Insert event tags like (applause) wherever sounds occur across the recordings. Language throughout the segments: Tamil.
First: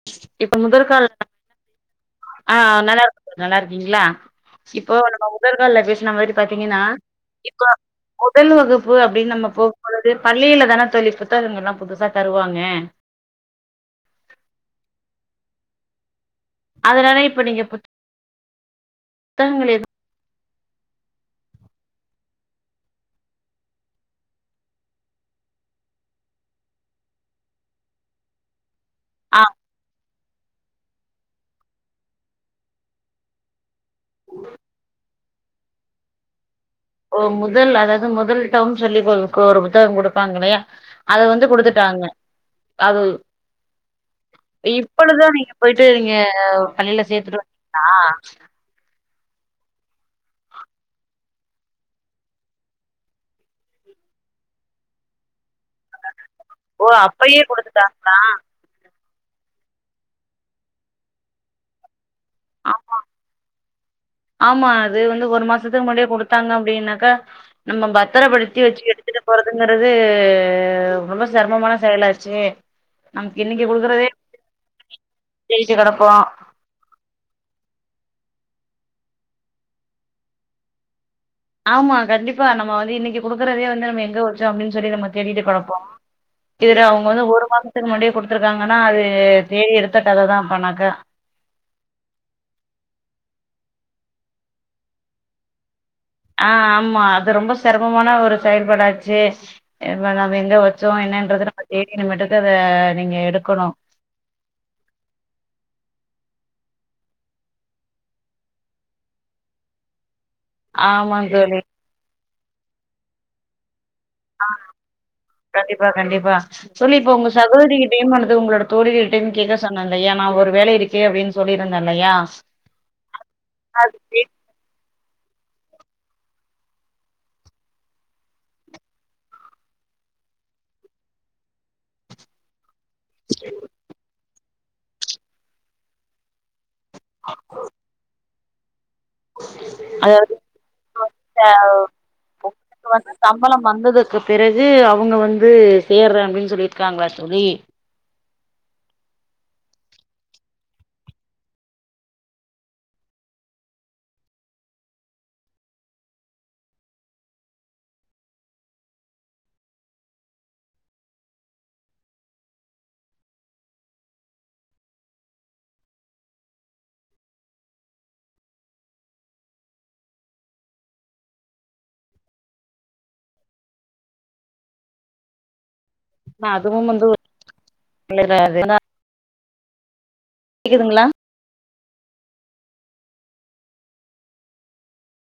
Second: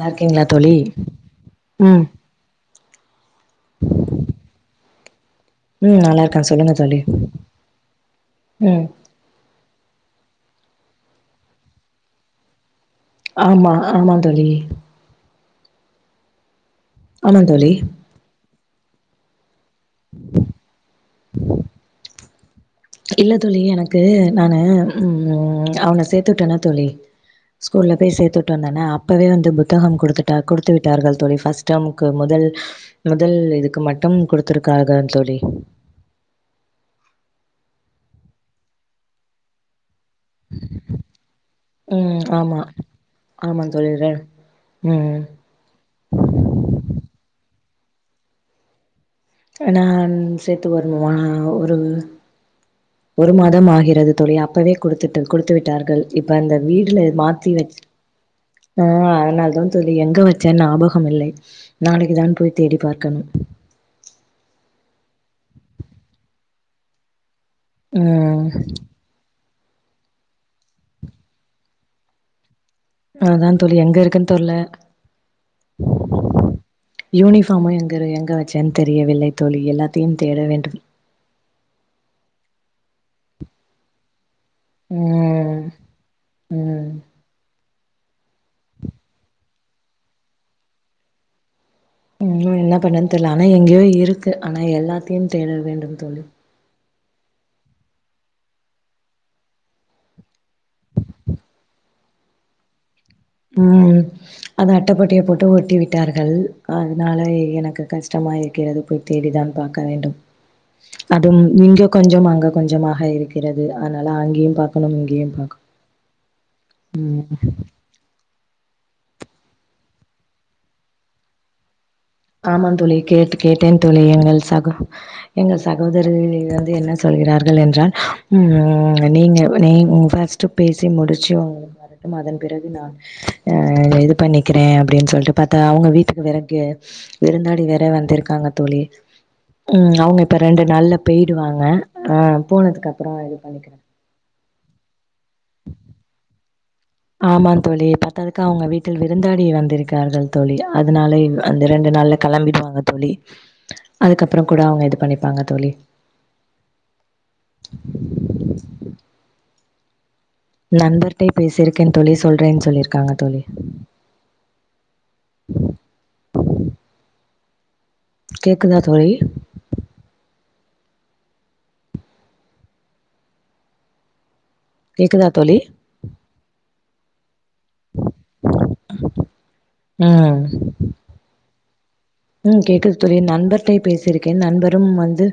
நல்லா இருக்கீங்களா இப்ப தோழி முதல்கால் ம் ஆ நல்லாருக்கோ நல்லார்க்கீங்ளா ஓ நம்ம உ முதல் கால்ல ம் பேசுன நல்லா மாரி இருக்கே சொல்லுங்க பாத்தீங்கன்னா தோழி இபப முதல் ம் வகுப்பு அப்டின்னு நம்ம போகும்பொது பள்ளில தான தோழி இப்பத்தா இவுங்க எல்லா புதுசா தருவாங்க ஆமா ஆமா தோழி அதனால ஆமா இப்ப நீங்க தோழி பு தங்களே இல்ல தோழி எனக்கு நானு ம் அவங்கள சேத்துட்டேனே தோழி ஸ்கூல்ல போய் சேத்துவுட்டு வந்தேல்ல அப் ப்பவே ஆ வந்து புத்தகம் கொடுத்து த குடுத்து விட்டார்கள் தோழி ஃபஸ்ட் டைமுக்கு முதல் முதல் இதுக்கு மட்டும் குடுத்துருக்காங்க தோழி ஓ முதல் அதாவது முதல் டைம் சொல்லிப்பாறு (unintelligible) ஒரு புத்தகம் குடு ப்பாங்கல்லியா அத வந்து குடுத்துட்டாங்க ம் ஆமா அது ஆமா தோழி ரெ இப்ப ம் தான் நீங்க போயிட்டு நீங்க பள்ளியில சேத்துட்டு வந்து ஆ நான் சேத்து வருவமோ ஒரு ஒரு மாதம் ஆகிறது தோழி அப்பவே கொடுத்துட்டு கொடுத்து விட்டு ட்டார்கள் இப்ப அந்த ஓ வீடுல அப்பயே மாத்தி வச்சு குடுத்துட்டாங்க ஆ இல்ல அதான் தோழி எங்க வச்சேன்னு ஞாபகம் இல்லை நாளைக்கு தான் போய் ஆ தேடி பார்க்கனு ஆமா அது வந்து ஒரு மாசத்துக்கு முன்னாடியே குடுத்தாங்க அப்டின்னாக்க நம்ப ம் பத்திரப்படுத்தி வச்சு எடுத்துட்டு போற அதுங்கிறது ரொம்ப சிரமமான செயலாச்சு அதுதா தோழி எங்க இருக்குன்னு தொர்ல தேடிட்டு கெடப்போ யூனிபார்மு எங்க இரு எங்க வச்ச தெரியவில்லை தோழி எல்லாத்தயு தேட வேண்டு ஆமா கண்டிப்பா நம்ம வந்து இன்னிக்கு குடுக்குறதே வந்து நம்ம எங்க வரு அப்டின்னு சொல்லி நம்ம தேடிட்டு ம் கடப்போ இதுல ம். அவுங்க வந்து ஒரு மாத முன்னாடியே குடுத்துருக்காங்கனா அது தேடி எடுத்த ‌கத தா அப்பணாக்க இன்னு என்ன பண்னு தெர்ல ஆனா எங்யோ இருக்கு ஆனா எல்லாத்தயு தேட வேண்டு அ ஆம் அது ரொம்போ செரமமான ஒரு செயல்படாச்சே இம்ம நம்ம எங்க வச்சோ என்னன்றது நம்ம தேடி நம்மட்டேந்து அத நீங்க எடுக்கணு ம் அத அட்டப்பொட்டிய போட்டு ஒட்டி விட்டார்கள் அதுனால எனக்கு கஷ்டமா இருக்கிறது போய் தேடி தான் பாக்க வேண்டு ஆமாங் அதும் தோழி இங்க கொஞ்ச அங்க கொஞ்சமாக இருக்கிறது அதனால அங்கயு பாக்கணும் இங்கேயும் பாக்கனும் கண்டிப்பா கண்டிப்பா ம் து உங்களோட தோழிகள்டையு கேக்க சொன்ன இல்லையா ஒரு வேலை இருக்கே அப்டின்னு சொல்லிருந்து ஆமாம் தோழி கேட்டு கேட்டே அது தோழி கேக்குது. எங்கள் சாகோ எங்க சகோதரர் வந்து என்ன சொல்கிறார்கள் என்றால் உம் நீங்க நீ ஃபஸ்ட் பேசி முடிச்சு உங்களுக்கு வரட்டும் அதன் பிறகு நா ஆ இது பண்ணி வக்கிறே அ‍ப்டின்னு சொல்லிட்டு பாத்தா அவுங்க வீட்டுக்கு வேற கெ விருந்தாடி வேற வந்திருக்காங்க தோழி உம் அவுங்க அதற்கு இப்ப ரெண்டு நாள்ல போயிடுவாங்க ஆ போனதுக்கு வந்து அப்றோ இது பண்ணிக்கிறே து சேர்ற அப்டின்னு சொல்லிட்டு ஆமாம் தோழி பத்தாததுக்கு அவுங்க வீட்டில் விருந்தாடி வந்திருக்க இருக்கார்கள் தோழி அதனால அந்த ரெண்டு நாள்ல களம்பிடுவாங்க தோழி அதுக்கப்புறம் கூட அவுங்க இது பண்ணிப்பாங்க தோழி நண்பர்டயு பேசியிருக்கே தோழி சொல்றேன்னு சொல்லியிருக்காங்க தோழி கேக்குதா தோழி கேக்குதா தோழி அ அதுவும் வந்து ஒரு (unintelligible) ம் கேக்குதுங்களா உம் கேக்குது தோழி நண்பர்ட்ட பேசிருக்கே நண்பரும் வந்து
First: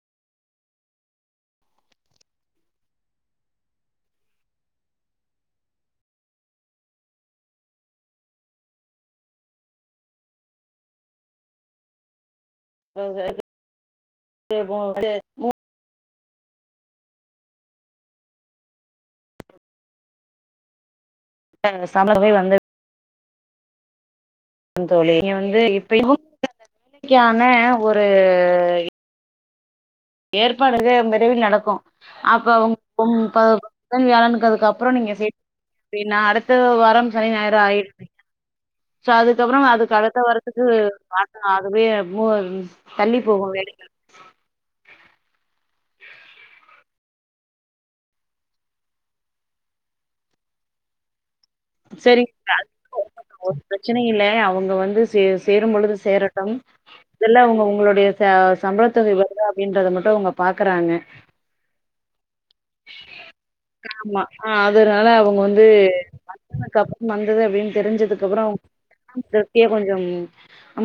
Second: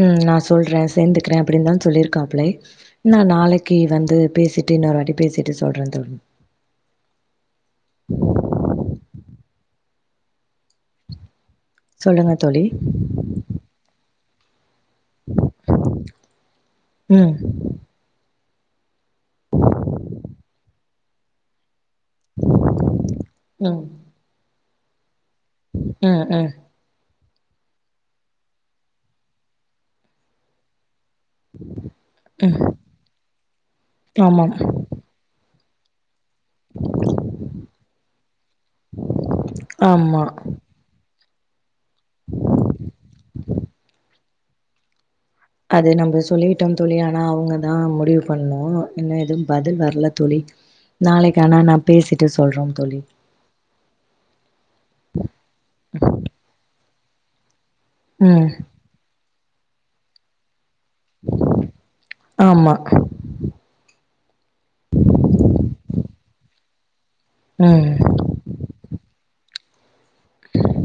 உம் நா சொல்றே சேந்துக்கிறே அப்படின்தா சொல்லிருக்காப்லே நா நாளக்கு வந்து பேசிட்டு இன்னொரு வாட்டி பேசிட்டு சொல்றே தோழி சொல்லுங்க தோழி (unintelligible) அது மு உம் ஆ சம்மர் போய் வந்து ம் தோழி நீ வந்து இப்பயு ம் ம் (inaudible) க்யான ஒரு ஏற்பாடுக மெட் விரைவில் நடக்கும் அப்ப ம் உம் ப புதன் ஆமாம் வியாழனுக்கப்பறம் நீங்க சேக்க ப்டீனா அடுத் அடுத்த வாரம் சனி ஞாயிறு ஆயிடும் சோ அதுக்கப்புறம் அதுக்கு அடுத்த ஆமா வாரத்துக்கு பா அது போய் மு தள்ளி போகும் வேலைகள் அது நம்ம சொல்லிட்டோம் தோழி ஆனா அவங்க தா முடிவு பண்ணும் இன்னும் எதுவும் பதில் வரல தோழி நாளைக்கு ஆனா நா சரி பேசிட்டு சொல்றே அது தோழி ஒன்னு ஒரு பிரச்சன இல்ல அவங்க வந்து சே சேரும் பொழுது சேரட்டும் இதெல்லா அவுங்கவுங் உங்களுடைய ம் சம்பள தொகை வருதா ஈன்றத மட்டு அவுங்க பாத் குறாங்க ஆமா ஆமா அதுனால அவுங்க வந்து (unintelligible) வந்தது அப்டின் ம் தெரிஞ்சதுக்கப்றோ கே கொஞ்சம்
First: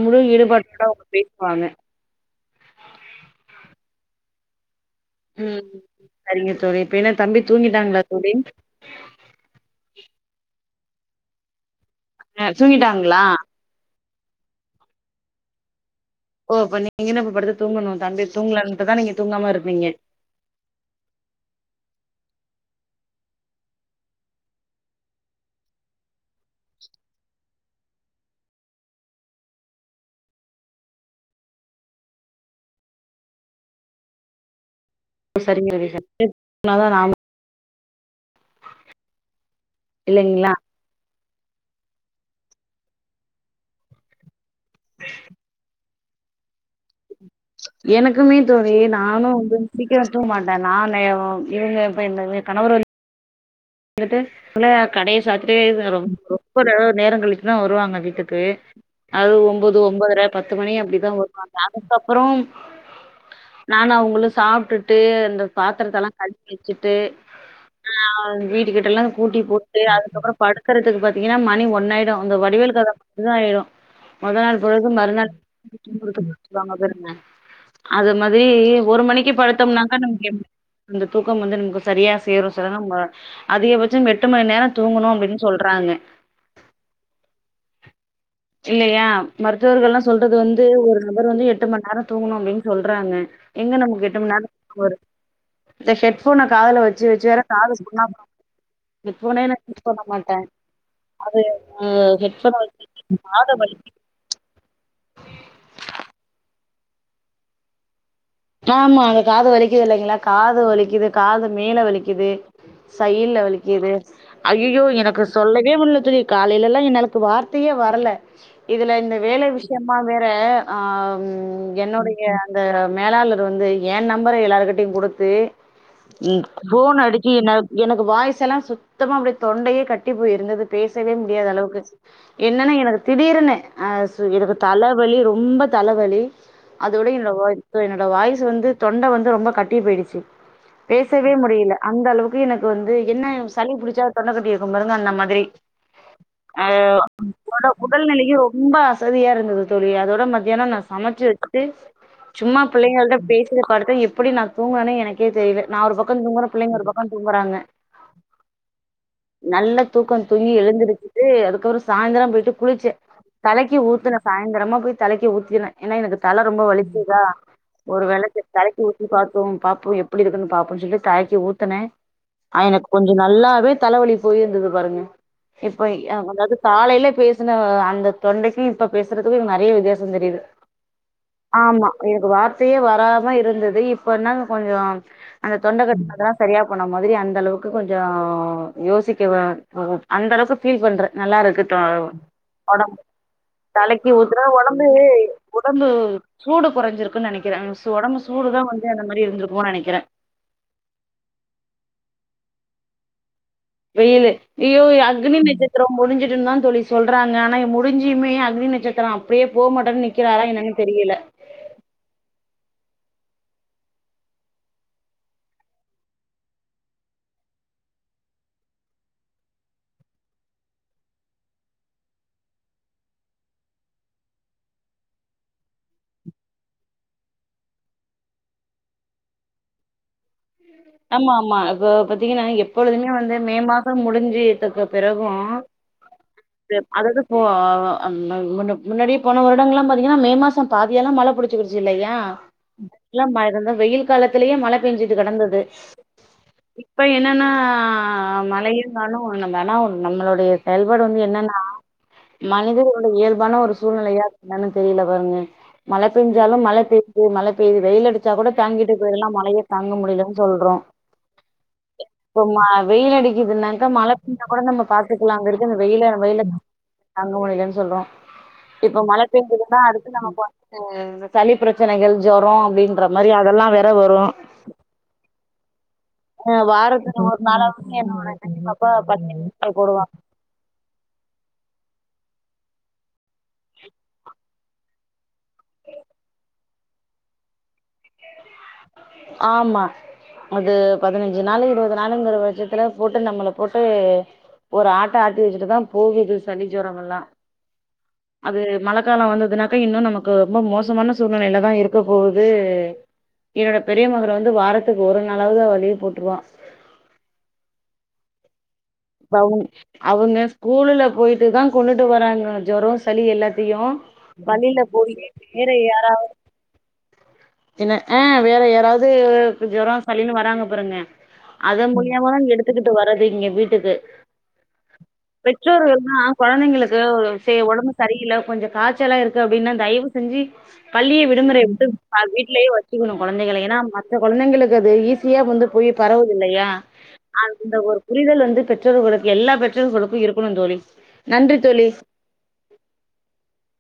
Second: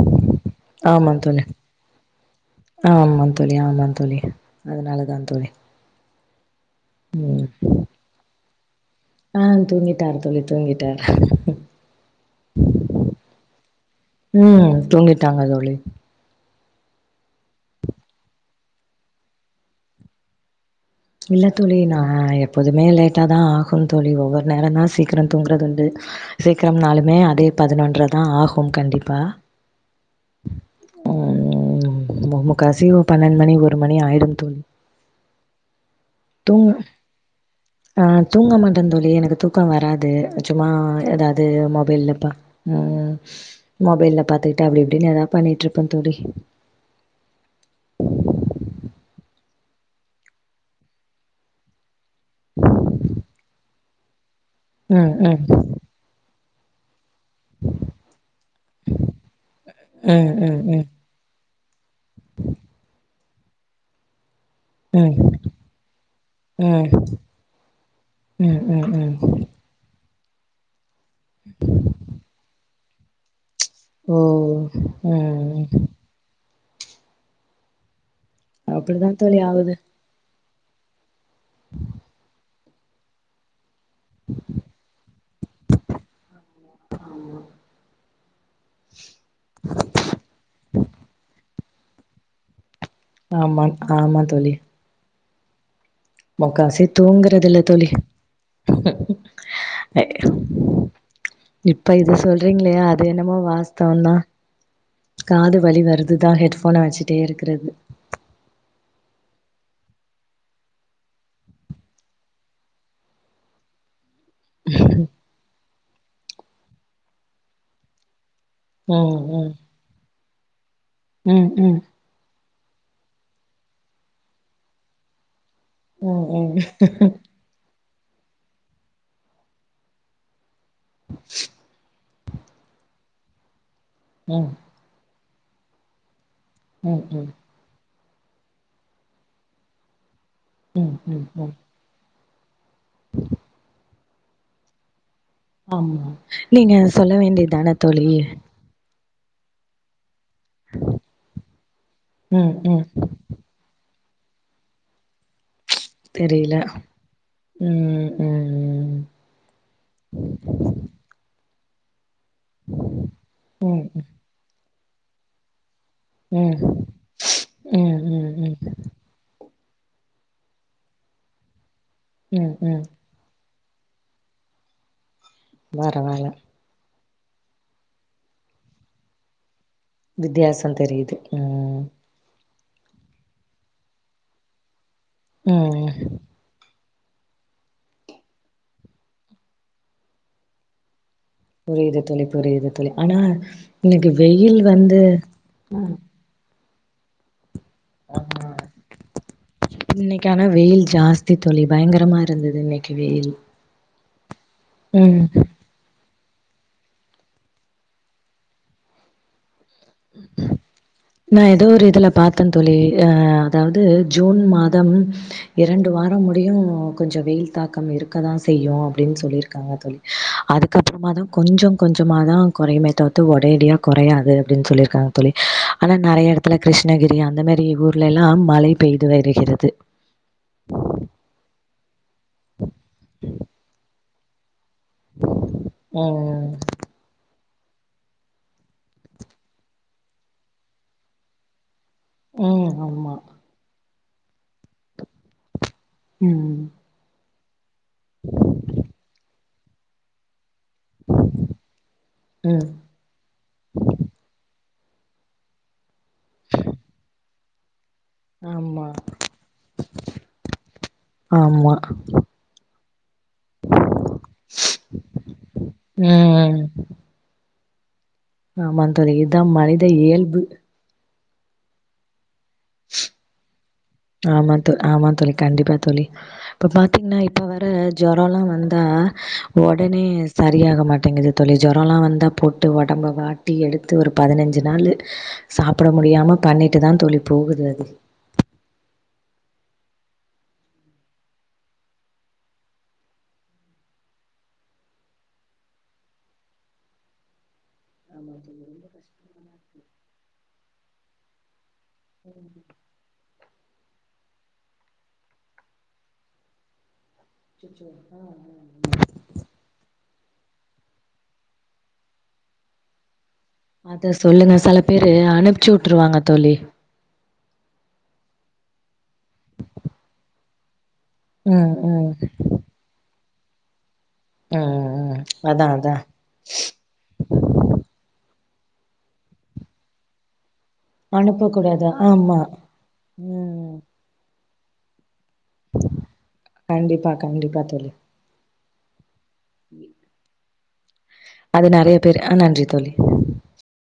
முழு ஈடுபாட்டோட அவங்க ஆமா தோழி பேசுவாங்க ஆமா ந்தோழி ஆமாந் தோழி அதனால தான் தோழி ம் சரிங்க தோழி இப்ப என்ன தம்பி ம் தூங்கிட்டாங்களா தோழி ஆ தூங்கிட்டாரு தோழி தூங்கிட்டார் அ தூங்கிட்டாங்களா ம் தூங்கிட்டாங்க தோழி ஓ அப்ப நீங்க இன்னும் இப்ப படுத்து தூங்கணு தம்பி தூங்கலன்ட்டுதான் நீங்க தூங்காம இருக்கீங்க இல்ல தோழி நா எப்போதுமே லேட்டாதா ஆகும் தோழி ஒவ்வொரு நேரந் தா சீக்கிர தூங்குறதுண்டு சீக்கிரம்னாலுமே அதே பதினொன்றதா ஆகும் கண்டிப்பா உம் முக்காசி பன்னெண்டு மணி ஒரு மணி ஆயிடு தோழி சரிங்க தோழி (inaudible) தான் நானும் நா தூங்க மாட்டேந் தோழி எனக்கு தூக்கம் வராது இல்லைங்களா சும்மா ஏதாது து மொபைல்ல பா ம் மொபைல்ல பாத்துகிட் அப்டி இப்டினு எதாது பண்ணிட்டு இருப்பாங் தோழி எனக்குமே தோழி நானு வந்து சீக்கிர தூங்க மாட்டே நானு இவிங்க இப்ப எங்க எ கணவரு எடுத்து இல்ல ம் கடைய ம். சாத்துட்டி ரொம் ரொம் (unintelligible) நேரங்கழிச்சி தா வருவாங்க வீட்டுக்கு அது ஒம்போது ஒம்பதர ம் பத்து ம் மணி ம். அப்டிதா வருவாங்க அதுக்கப்புறோ நானு அவுங்களு சாப்ட்டுட்டு ம். இந்த பாத்திரத் தெல்லா கழுவி ம். வச்சுட்டு ஆ ம் வீட் ம் எல்லா ம். கூட்டி போட்டு அதுக்கப்புறோ படுக்கறதுக்கு பாத்தி திங்ன்னா மணி ஒன்னாயிடு அந்த வடிவேல் கத இதாயிரு ஓ! மொத நாள் பொழுது ம் மறுநாள் ம். (unintelligible) வாங்க பேருந்தே அதும் மாதிரி ஒரு அப்டிதா மணிக்கு தோழி ஆவுது படுத்தோம்னாக்க நமக்கு எப் அந்த தூக்கம் வந்து நமக்கு சரியா சேரு செல நாள் அ அதிகபட்ச் சம் எட்டு மணி நேரோ தூங்கணு அப்டின்னு சொல்றாங்க இல்லையா மருத்துவர்கள்லா சொல்றது வந்து ஒரு நபர் வந்து எட்டு மண் நேர தூங்கனு அப்டின் சொல்றாங்க ஆமா எங்க நமக்கு எட்டு ஆமா மணிநேரோ தோழி தூக்கம் வருது இந்த ஹெட்ஃபோன காதுல வச்சு வச்சு வேற காது புன்னா போயிடு போல அ அது அ இப்ப இத ஹெட்ஃபோன சொல்றீங்களையா வச்சு அது என்னமோ காத வலி வாஸ்தவ தா காது வலி வருதுதா ஹெட் ஃபோனை வச்சிட்டே இருக்கறது ஆமா அந்த காது வலிக்குது இல்லைங்களா காது வலிக்குது காது மேல வலிக்குது சயிட்ல வலிக்குது ஐயயோ எனக்கு சொல்ல வே முடில தோழி காலைல எல்லா என்னாலக்கு வார்த்தையே வரல இதுல இந்த ம் வேல ம் விஷயமா வேர இப்ப ஆ ம் என்னுடைய இந்த மேலாளர் வந்து ஏன் நம்பர எல்லாருகிட்டுயு குடுத்து ம் போன் அடிக்கி என்னால் எனக்கு வாய்ஸ் எல்லா சுத்தமா அப்டி தொண்டயே கட்டி போய் இருந்தது பேசவே முடியாதளவுக்கு என்னென்னா எனக்கு திடீருனு அ சு ம் இரவு தலவலி ரொ ரொம்ப தலவலி அது ம் விட ம் என்ன வாய்ப்பு எனக் இந்த வாய்சு வந்து தொண்ட வந்து ரொம்ப கட்டி போய்டுச்சு ம் ம் ம் பேசவே ம் முடியில அந்த அளவுக் கு எனக்கு வந்து என்ன சளி புடிச்சா தொண்ட கட்டி இருக்கும் பாருங்க அந்த மன் ஆமா நீங்க சொல்ல வேண்டியது தானே தோழி சரியா இருந்தது தோழி அதோட மத் ஏனா நா சமச்சு வச்சுட்டு ம் சும்மா ம் யால்தா பேசியே படுத்தே எப்புடி நான் தூங்கனேன்னே எனக்கே தெரில நா ஒரு பக்கோ தூங்குற தெரில பிள்ளைங்க ஒரு பக்கோ தூங்குறாங்க ம் ம் நல்ல தூக்கோ தூங்கி எழுந்திருச்சு அதுக் ஒரு சாய்ந்திரம் போயிட்டு குளிச்ச ம் தலைக்கி ம் ஊத்துன சாய்ந்திரமா போய் தலைக்கி ஊத்தின ஏன்னா எனக்கு தல ம் ம் ரொம்ப வலிச்சுதா ம் ஒரு வெளக்கு ம் ம் தலைக்கு ஊத்தி பாத் ப்போம் பாப்போ எப்புடி இருக்குன்னு பாப்போம் சொல்லி தலைக்கி ஊத்துன ம் ஐ ம் எனக் கொஞ்சு நல்லாவே தலவலி போய் இருந்தது பாருங்க இப்பய் அ பரவால்ல அதாவ்து காலைல்லே பேசுன அந்த தொண்டைக்கு இப்ப பேசுறது ந நறைய வித்தியாச தெரியுது வித்தியாசம் தெரியுது. ம். ஆமா எனக்கு வார் பே வராம இருந்தது இப்ப என்னான்னு கொஞ்ச அந்த தொண்ட ம். கட்னதுலா சரியா போன மாதிரி அந்த அளவுக்கு கொஞ்சோ யோசிக்கிவ ஒ அந்த அளவுக்கு ஃபீல் பண்ற நல்லா இருக்கு தொ புரியுது தோழி, புரியுது தோழி. ஒடம்பு ஆனா தலைக்கி இன்னைக்கு ஊத்துற வெயில் ஒடம்பு வந்து உடம்பு சூடு கொறஞ்சிருக்குனு நெனைக் கிறாங்க ஆமா, நெனைக்கிறே இன்னைக்கி ஆனா வெயில் ஜாஸ்தி தோழி பயங்கரமா இருந்துது வெயில் இன்னைக் கி வெயில் வெயிலு ஐயோ ம். அக்னி நட்சத்திரோ முடிஞ்சு சிடுனுதா தோழி சொல்றாங்க ஆனா முடிஞ்சிமே அக்னி நட்சத்திரோ அப்டியே போ மாட்டனு நிக்கிறாரா என்னன்னு தெரிய நா ஏதோ ஒரு இதுல பாத்த தோழி அ அதாவது ஜூன் மாதம் இரண்டு வாரம் முடியு கொஞ்சோ வெயில் தாக்கம் இருக்கதா செய்யு அப்டின்னு சொல்லியிருக்காங்க தோழி, அதுக்கப்பறமாதா கொஞ்ச கொஞ்சமாதா குறையுமே தவிர்த்து ஒரேடியா கொறையாது அப்டின்னு சொல்லியிருக்காங்க தோழி ஆனா நறைய எடத்துல கிருஷ்ணகிரி அந்தமேரி ஊர்லைலா மழை பெய்து வருகிறது ஆமா ஆமா இப்ப பாத்தீங்கன்னா எப்பொழுதுமே வந்து மே மாசம் முடிஞ் சி த்துக்கு பிறகு ம். அது அதாது போ ஆவ அந் தந் கொஞ்சோ முன்னாடி போன வருடங்கள்லா பாத்தீங்கனா மே மாசோ பாதியெல்லா மழ புடிச்சிக்கிடுச்சி ஜூலையா ம் எல்லா (unintelligible) வெயில் காலத்திலயே மழ பேஞ்சுட் து கெடந்தது ம். இப்ப என்னானா ஆ மழையு காணூ ஒண் நம்ப ஆனா ஒன்னு நம்மளோடையே (unintelligible) வந்து என்னென்னா ம். மனிதர்களுடைய இயல்பான ஒரு சூழ்நிலையா (inaudible) தெரியல பாருங்க மழ பெஞ்சாலு மழ பெயுது மழ ய்து வெயில் அடிச்சா கூட ஆமா. தாங்கிட்டு போயிடல்லா மழைய தாங்க முடியலன்னு சொல்றோ ஆமா. இப்போ மா வெயில் அடிக்குதுனாக்கா மழ (inaudible) கூட நம்ம பாத்துக்கலா அங்க இருக்குற வெயில வெயில் ம். (unintelligible) (unintelligible) சொல்றோ ஆமா இப்ப தோழி. மழ இதுதான் பேஞ்ஜிருந்தா மனித அடுத்து இயல்பு. நம்ம (unintelligible) சளி பிரச்சனைகள் ஜொரோ அப்படின்ற மாரி அதெல்லா வேற வரு ஆமா தோ ஆமா தோழி கண்டிப்பா தோழி ஆ இப்ப பாத்தீங்கன்னா வாரத்துல இப்ப ஒரு வர நாளாவது என்னோட ஜொரொல்லா பெரிய வந்தா பாப்பா பத்தினி நாள் ஒடனே போடுவா சரியாக மாட்டேங்குது தோழி ஜொரொல்லா வந்தாப் போட்டு ஒடம்ப வாட்டி எடுத்து ஒரு பதினஞ்சு நாள் சாப்புட முடியாம பண்ணிட்டுதா தோழி போகுது அது ஆமா அது பதினஞ்சு நாள் இருவது நாளுங்குற பட்சத்துல போட்டு நம்மள போட்டு ஒரு ஆட்டு ஆட்டி வச்சுட்டுதா போகுது சளி ஜொரோமெல்லா அது மழக்காலோ வந்ததுனாக்கா இன்னு நமக்கு ரொம்ப மோசமான சூழ்நிலையிலதா இருக்க போகுது என்னோட பெரிய மகள் வந்து வாரத்துக்கு ஒரு நாளாவது அவ லீவ் போட்டுருவா ம் ம் ம் அவுங் அவுங்க ஸ்கூலுல போயிட்டுதா கொண்டுட்டு வராங்க ஜொர சளி எல்லா அத சொல்லுங்க செல பேரு அனுப்ச்சு விட்ருவாங்க தோழி என்ன ஆ வேற யாராவது ஜொரம் சளின்னு வராங்க பாருங்க ம், அத ம். மூலியமாதான் எடுத்துகிட்டு வரது இங்க வீட்டுக்கு ம், ம். அதான் அதான். பெற்றோர்கள்ல்னா கொழந்தைங்களுக்கு செ ஒடம்பு சரியில்ல கொஞ்ச காச்சலா இருக்கு அப்டின்னா தயவு செஞ்சு பள்ளியை விடுமுறை விட்டு அனுப்பக்கூடாது. அ ஆமா. வீட்லயே வச்சுக்கணு கொழந்தைகள ம். ஏனா மத்த கொழந்தைங்களுக் இந்த வெயில் வந்து போய் பரவுதில்லையா கண்டிப்பா, கண்டிப்பா அந்த தோழி. ஒரு புரிதல் வந்து (unintelligible) எல்லா பெற்றோர்களுக்கு இருக் கனுந் தோழி நன்றி அது தோழி நெறைய பேரு அ நன்றி தோழி